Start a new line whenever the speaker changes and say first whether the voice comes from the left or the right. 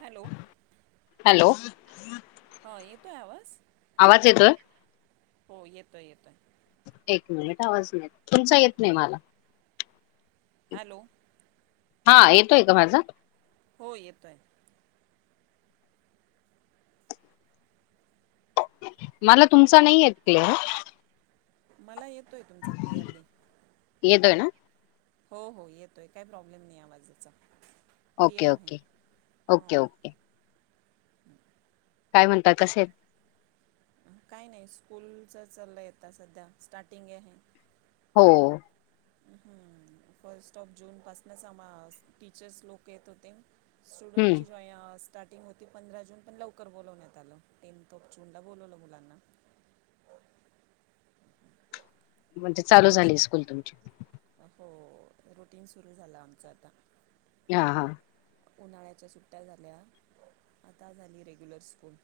right: Hello!
left: Hello!
right: येतोय आवाज?
left: आवाज येतोय?
right: हो येतोय येतोय.
left: एक मिनिट आवाज नाही, तुमचा येत नाही मला?
right: हॅलो!
left: हा येतोय, का माझा?
right: हो येतोय.
left: मला तुमचा नाही येत क्लिअर.
right: मला येतोय, तुमचा क्लिअरली.
left: येतोय ना
right: हो हो येतोय, काही प्रॉब्लेम नाही आवाजाचा.
left: ओके
right: क्लिअर आहे
left: ओके ओके
right: हो
left: ओके! काय म्हणतात कसे?
right: काय नाही स्कूलच चाललं आता सध्या स्टार्टिंग आहे.
left: हो.
right: हम्म फर्स्ट ऑफ जून पासूनच आ टीचर्स लोक येत होते.
left: हम्म
right: स्टुडंटची जॉयंस स्टार्टिंग होती पंधरा जून, पण लवकर बोलवण्यात आलं टेन्थ ऑफ जून ला बोलवलं मुलांना. [inaudible]
left: म्हणजे चालू झाली
right: ॲक्च्युली
left: स्कूल तुमची?
right: हो, रुटीन सुरू झालं आमचं आता.
left: हां, हां!
right: उन्हाळ्याच्या सुट्ट्या झाल्या, आता झाली रेग्युलर स्कूल.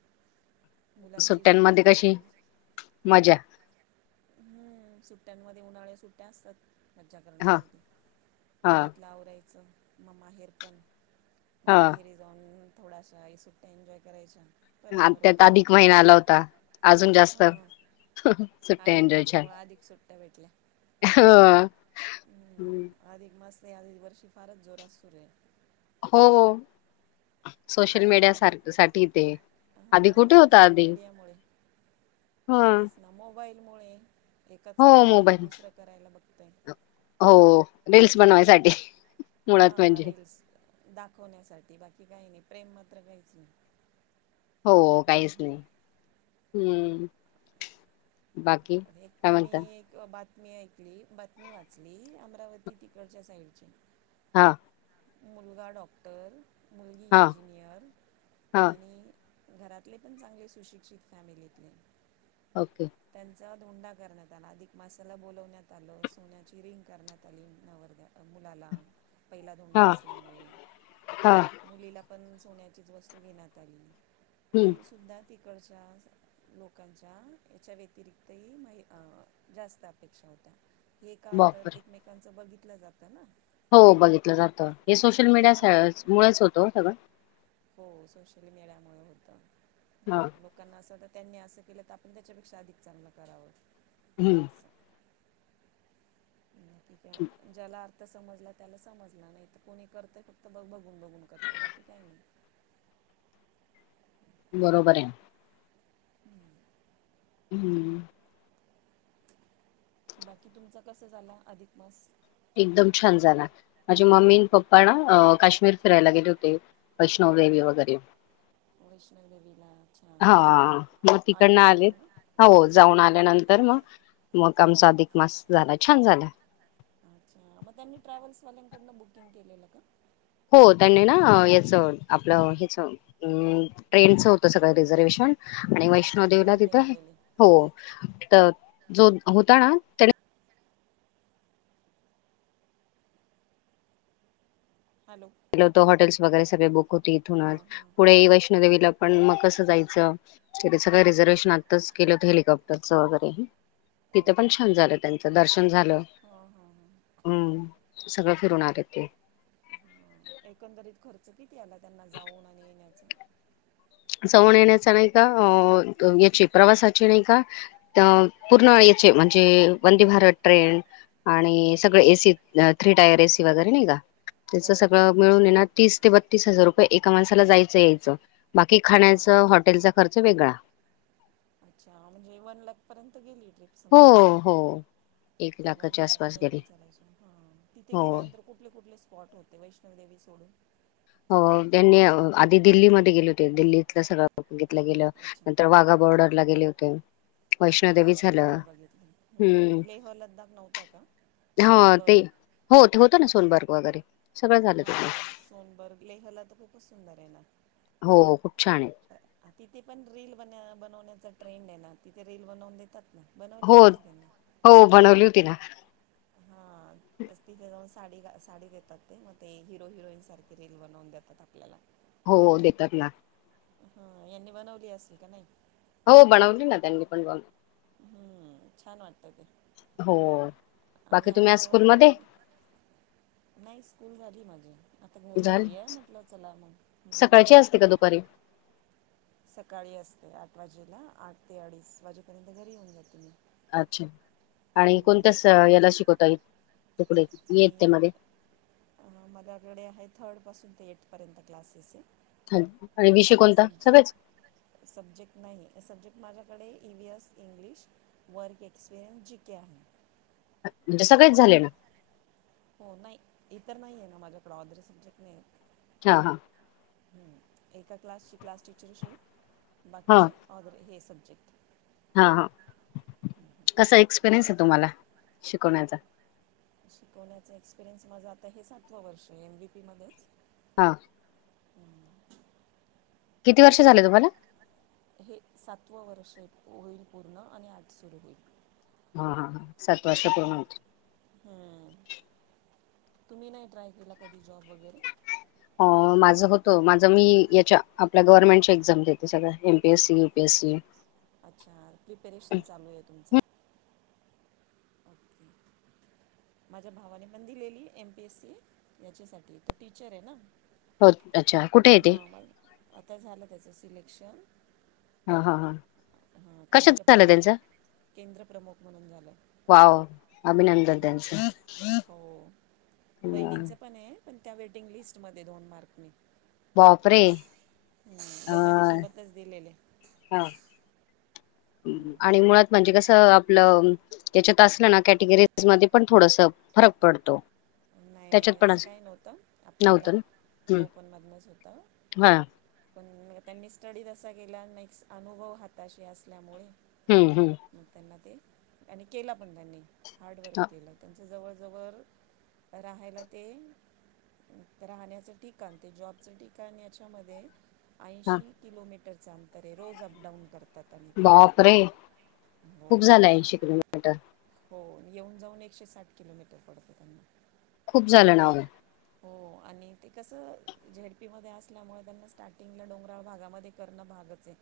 right: मुलांची सुरू
left: सुट्ट्यांमध्ये
right: झाली
left: कशी
right: आणि
left: मजा!
right: हम्म सुट्ट्यांमध्ये उन्हाळ्या सुट्ट्या असतात. मज्जा
left: हा
right: करण्यासाठी,
left: हा
right: घरातलं आवरायचं म माहेरपण. मग
left: हा
right: माहेरी जाऊन थोडासा सुट्ट्या एन्जॉय करायच्या. परत
left: हा
right: मग
left: त्यात
right: रुटीन
left: अधिक
right: आपलं
left: महिना आला होता अजून जास्त
right: हां
left: सुट
right: अधिक मासामुळे अधिक सुट्ट्या भेटल्या.
left: हं
right: हम्म! आधिक मास् तर यावेळी वर्षी फारच जोरात सुरु आहे.
left: हो, हो.
right: पण
left: सोशल
right: त्याचं
left: मीडिया सार
right: तर
left: साठी ते, आधी
right: हां
left: कुठे होता
right: सोशल
left: आधी?
right: मीडियामुळे
left: ह
right: तेच ना मोबाईल मुळे, एकाचं
left: हो
right: बघितलं तर
left: मोबाईल
right: दुसरं करायला बघतय.
left: हो. रील्स बनवायसाठी मुळात
right: हां.
left: म्हणजे
right: रीलल्स दाखवण्यासाठी बाकी काही नाही प्रेम मात्र काहीच नाही.
left: हो काहीच नाही हम.
right: एक तर मी किंवा बात मी ऐकली बातमी वाचली अमरावती तिकडच्या साईडची.
left: हा.
right: मुलगा डॉक्टर मुलगी
left: हा
right: इंजिनियर
left: हा
right: आणि घरातले पण चांगले सुशिक्षित फॅमिलीतले.
left: ओके!
right: त्यांचा धोंडा करण्यात आला अधिक मसाला बोलवण्यात आलं सोन्याची रिंग करण्यात आली, नवरदेवाला. मुलाला पहिला धोंडा
left: हा
right: असल्यामुळे
left: हा
right: मुलीला पण पण सोन्याचीच वस्तू घेण्यात आली,
left: हम्म
right: तरी सुद्धा तिकडच्या लोकांच्या याच्या व्यतिरिक्तही महि- जास्त अपेक्षा होत्या. हे का तर
left: बापर
right: एकमेकांचं बघितलं जातं ना.
left: हो बघितलं जातं हे सोशल
right: हां
left: मीडिया मुळच होतं ओ सगळं.
right: हो, सोशल मीडियामुळे होत
left: हा
right: लोकांना असं तर त्यांनी असं केलं तर आपण त्याच्यापेक्षा अधिक चांगलं करावं.
left: हम.
right: ठीक हाय, ज्याला अर्थ समजला त्याला समजला नाही तर कोणी करत फक्त ब बघ गुण बघुन करतयं बाकी काही नाही.
left: बरोबर आहे. हम.
right: बाकी तुमचा कस झाला, अधिक मास.
left: एकदम छान झाला, माझी मम्मी आणि पप्पा ना काश्मीर फिरायला गेले होते वैष्णव वेणी वगैरे
right: वैष्णो देवीला
left: हा मग तिकडन आलेत
right: ना
left: हो जाऊन आल्यानंतर मग मग आमचा अधिक मास झाला छान झाला
right: अच्छा मग त्यांनी ट्रॅवल्स वाल्यांकडनं बुकिंग केलेलं का
left: हो त्यांनी ना याच आपलं हच ट्रेनचं होतं सगळं रिझर्वेशन आणि
right: अच्छा
left: वैष्णो देेवला
right: ट्रेनने
left: तिथं
right: गेलेली
left: हो तर जो होता ना त्याने
right: हॅलो
left: होत हॉटेल्स वगैरे सगळे बुक होते
right: हां
left: इथूनच
right: हां
left: पुढे वैष्णो देवीला पण मग कसं जायचं सगळं रिझर्वेशन आत्ताच केलंत हेलिकॉप्टरचं वगैरे तिथं
right: ओके
left: पण छान झालं त्यांचं दर्शन झालं
right: हां हां हां
left: हम् सगळं ठरणार येत ते
right: हां एकंदरीत खर्च किती आला त्यांना जाऊन आणि येण्याचा
left: जाऊन येण्याचा नाही का याची प्रवासाची नाही का पूर्ण म्हणजे वंदे भारत ट्रेन आणि सगळ एसी थ्री टायर एसी वगैरे नाही का त्याच
right: हो हो
left: सगळं मिळून ये ना तीस ते बत्तीस हजार रुपये एका माणसाला जायचं यायचं बाकी
right: हां
left: खाण्याचा हॉटेलचा खर्च वेगळा
right: अच्छा म्हणजे वन लॅख पर्यंत गेली ट्रिप समजायची
left: हो हो एकदा
right: वन लॅक भरून लाय तिथे
left: हो
right: गेल्यानंतर कुठले कुठले स्पॉट होते वैष्णव देवी सोडून
left: हो त्यांनी आधी दिल्लीमध्ये गेले होते दिल्लीतला सगळ घितलं गेलं
right: अच्छा
left: नंतर वाघा बॉर्डरला गेले होते वैष्णोदेवी
right: बाघा
left: झालं
right: बॉर्डर
left: हम्म
right: बघितली लेह लद्दाख नव्हता का
left: हा ते
right: सोनबर्ग
left: हो ते होतं ना सोनबर्ग वगैरे सगळं झालं तुमही
right: पल्ईहला त क क सुंदरे ना
left: हो खूप छान आहे
right: तिथे पण रीलील बन बनवण्या ट्रेन आहे ना तिथे रेल बनवून देतात ना बनवली
left: हो
right: की नाही
left: हो बनवली होती ना
right: हा असती जगा साडी ग साडी देतात ते मग ते हिरो हिरोईन सारखी रील बनवून देतात आपल्याला
left: हो देतात ना
right: हा यांनी बनवली असे का नाही
left: हो बनवली ना त्यांनी पण ब
right: ह छान वाटतात
left: हो
right: आणि
left: बाकी तुम्ही
right: आम्ही
left: आज
right: जवळ जवळ
left: स्कूलमध्ये?
right: नाही स्कूल झाली माझी आता घरी
left: झाली.
right: आलीय म्हटलं चला मग हम्
left: सकाळची असते का दुपारी?
right: सकाळी असते आठ वाजेला आठ ते अडीच वाजेपर्यंत घरी येऊन जाात तुम्ही
left: अच्छा आणि कोणत्या याला शिकवताईत तुकडे येत त्या
right: मी
left: मध्ये
right: माझ्याकडे आहे थर्ड पासून ते एथ पर्यंत क्लासेस आहे
left: हं. आणि विषय
right: ह
left: कोणता? सगळेच
right: सब्जेक्ट नाही सब्जेक्ट माझ्या माझ्याकडे E V S English work experience जके आहे
left: म्हणजे सगळेच झाले ना?
right: हो नाही इतर नाही आहे ना माझ्याकडें ऑर्दरी सब्जेक्ट नाही
left: हा हा
right: ् एका क्लासची क्लास टीचरशी
left: हा
right: बाकीचे ऑदर हे सब्जेक्ट
left: हा हा असा एक्सपिरियन्स आहे तुम्हाला शिकवण्याचा
right: शिकवण्याचा एक्सपिरियनस माझा आता हे सातवा वर्ष एमबीपी मध्येच
left: हा किती वर्ष झाले तुम्हाला
right: हे सातवं वर्ष होईल पूर्ण आणि आज सुरू होईल.
left: हा, हा, हा. सात वर्ष पूर्ण होत
right: हम्म. तुम्ही नाही ट्राय केला कधी? जॉब वगैरे
left: अ, माझं होत माझ मी याच्या आपल्या गव्हर्नमेंटच्या एक्झाम देते सगळ्या एमपीएससी, युपीएससी
right: अच्छा! प्रिपेरेशन चालू आहे तुमचं? ओके. माझ्या भावाने पण दिलेली एमपीएस सी याच्यासाठी तो टीचर आहे ना.
left: हो अच्छा! कुठे येते?
right: हां मग झालं त्याचं सिलेक्शन.
left: हा, हा, हा.
right: हा.
left: कशात
right: केंद्र
left: झालं
right: प्रमुख,
left: त्यांचं
right: केंद्र प्रमुख म्हणून झालं.
left: नंतर त्यांच
right: हो
left: म
right: वहिनींचं पण आहे पण त्या वेटिंग लिस्टमध्ये दोन मार्क नी.
left: बापरे!
right: दोघांनी
left: अं
right: सोबतच दिलेले
left: हा.
right: हम्म.
left: आणि मुळात म्हणजे कस आपलं त्याच्यात असलं ना कॅटेगरीज मध्ये पण थोडस फरक पडतो.
right: नाही,
left: त्याच्यात
right: नाही
left: पण
right: असं काही नव्हतं
left: नव्हतं
right: आपल्याला
left: ना हम्म
right: ओपनमधनच होतं.
left: हा
right: पण त्यांनी स्टडी तसा केल्यान एक अनुभव हाताशी असल्यामुळे
left: हम्म हम्म
right: मग त्यांना ते आणि केला पण त्यांनी हार्डवर्क केलं त्यांच्या जवळजवळ राहायला ते राहण्याचं ठिकाण ते जॉबचं ठिकाण याच्यामध्ये
left: हा
right: ऐंशी किलोमीटरचं अंतर आहे रोज अपडाऊन कर
left: बाप रे!
right: हो
left: खूप झालं ऐंशी किलोमीटर.
right: हो, येऊन जाऊन एकशे साठ किलोमीटर पडतं त्यांना.
left: खूप झालं ना ओ.
right: हो आणि ते कसं झेड पी मध्ये असल्यामुळे त्यांना स्टार्टिंगला डोंगराळ भागामध्ये करणं भागच आहे.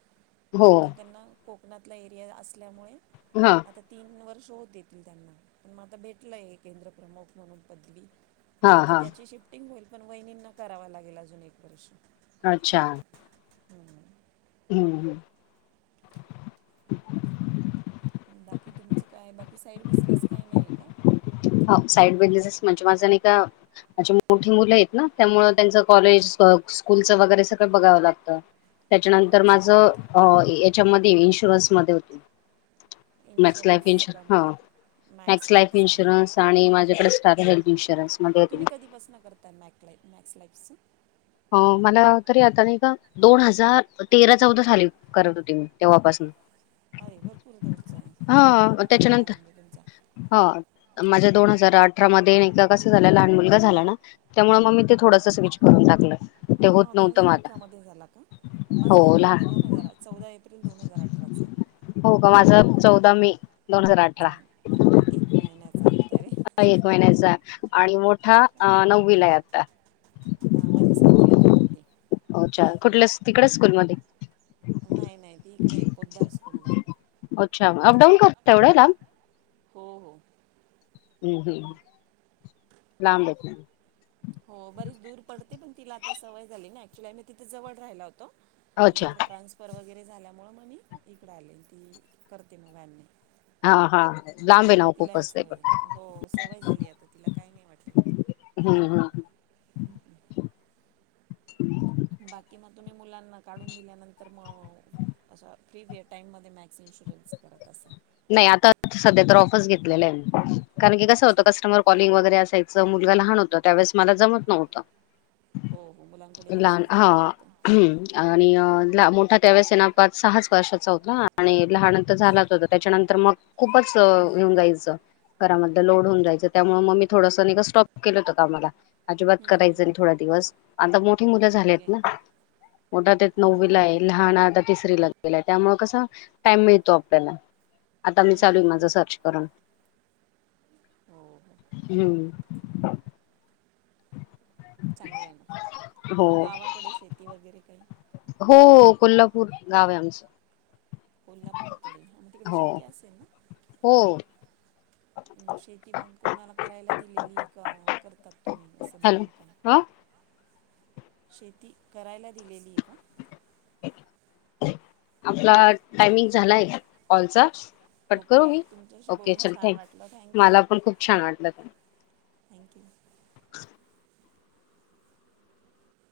left: हो
right: मग तो त्यांना कोकणातला एरिया असल्यामुळे,
left: हा
right: आता तीन वर्ष हो देतील त्यांना, पण मग आता भेटलंय हे केंद्र प्रमुख म्हणून पदवी.
left: हा हा.
right: निफ्टिंग होईल, पण वहिनींना करावा लागेल अजून एक वर्ष.
left: अच्छा.
right: हम्म.
left: हम्म हम्म
right: बाकी तुमचं काय, बाकी साईड बिझनेस काय नाही आहे का?
left: साईड बिझनेसेस म्हणजे माझं नाही का, माझी मोठी मुलं आहेत ना त्यामुळं त्यांचं कॉलेज मग स्कूलचं वगैरे सगळं बघावं लागतं. त्याच्यानंतर
right: अच्छा
left: माझं अ याच्यामध्ये इन्शुरन्समध्ये होती मी. मॅक्स लाइफ
right: इन्शुरन्सचं
left: इश
right: काम
left: हा
right: कर
left: मॅक्स लाईफ इन्शुरन्स. आणि माझ्याकडे स्टार हेल्थ इन्शुरन्स मध्ये होती.
right: तुम्ही कधीपासनं करताय मॅक मॅक्स लाईफचं?
left: हो, मला तरी आता नाही का, दोन हजार तेरा चौदा साली करत होती मी तेव्हापासून.
right: अय भरपूर दूरचा आहे, अनुभव
left: हा
right: मग चांगला हाय
left: त्याच्यानंतर
right: म्हणजे तुमचा.
left: हा, माझ्या दोन हजार अठरा मध्ये अन एकदा कसं झालं लहान मु लगा झाला ना, त्यामुळं मग मी ते थोडसं स्विच करून टाकलं. ते होत
right: हा दोन
left: नव्हतं
right: हजार
left: मला
right: अठरा मध्ये झाला का? माझा ही
left: हो लहान
right: मुलगा दोन हजारा चौदा एप्रिल दोन हजार अठराचा.
left: हो का माझं चौदा मे. दोन हजार
right: च
left: अठरा
right: हा एक महिन्याचा अं
left: एक महिन्याचा आणि मोठा अ नऊवीला आहे आता.
right: हां माझी सातवीला आहे मोठी
left: ओ अच्छा, कुठल्या तिकडंच स्कूल मध्ये?
right: नाही नाही, ती इकडे पोद्दार स्कूलला.
left: अच्छा अपडाऊन करता एवढं लांब?
right: हो हो.
left: हम्म हम्म, लांब आहेत म्हणजे.
right: हो, बरीच दूर पडते पण तिला आता सवय झाली ना, एक्च्युअली आम्ही तिथे जवळ राहिला हो तो
left: अच्छा
right: नंतर ट्रान्सफर वगैरे झाल्यामुळे मग मी इकडं आले, अन ती करते मग व्हॅनने.
left: हा हा. लांब आहे ना
right: तिलाही
left: खूपच ते
right: सवय
left: पण
right: झाली, हो सवय झाली आता तिला काही नाही वाटत.
left: हम्म हम्म
right: हम्म हम्म.
left: [unintelligible]
right: बाकी मग तुम्ही मुलांना काढून दिल्यानंतर मग असं फ्री टाइम मध्ये मॅ च इंशुरन्सच करत असाल?
left: नाही आता सध्या तर ऑफच घेतलेला आहे मी, कारण की कसं होतं
right: अच्छा
left: कस्टमर कॉलिंग वगैरे असय च मुलगा लहान होता त्यावेळेस मला जमत नव्हतं.
right: हो हो मुलांकडे
left: लहान
right: लक्षच द्यावं
left: हा
right: लागतं
left: आणि अ ना मोठा त्यावेळेस आहे ना पाच सहाच वर्षाचा होता आणि लहान आता झालाच होता, त्याच्यानंतर मग खूपच अ येऊन जायचं. घरामध्ये लोड होऊन जायचं, त्यामुळे मग मी थोडंसं नाई का स्टॉप केलं होतं कामाला. अजिबात
right: हं,
left: करायचं
right: हं.
left: नाही थोड्या दिवस, आता मोठी मुलं
right: ओके
left: झालेत ना. मोठा तेत
right: हो
left: नववी
right: हो
left: ला आहे लहान आता तिसरी ला गेलाय, त्यामुळे कसं टाइम मिळतो आपल्याला, आता मी
right: हं,
left: चालूय
right: हं.
left: माझं सर्च करून.
right: हो हो
left: हम्म.
right: चांगले आहे ना,
left: हो
right: मग गावाकडे शेती वगैरे काही?
left: हो कोल्हापूर गाव आहे आमचं.
right: कोल्हापूरकडे, हा मग तिकडे
left: हो
right: शेती असेल ना?
left: हो.
right: म शेती मग कोणाला करायला दिलेली का, कर तात तुम्ही, असं
left: हॅलो
right: बघून का?
left: हा
right: शेती करायला दिलेली आहे का?
left: आपला टाइमिंग झालाय कॉलचा. कट करू
right: ओके
left: मी?
right: तुमच्याशी
left: ओके
right: बोलून
left: चल थँ,
right: छान वाटलं थँक्यू
left: मला पण खूप छान वाटलं.
right: थँक्यू!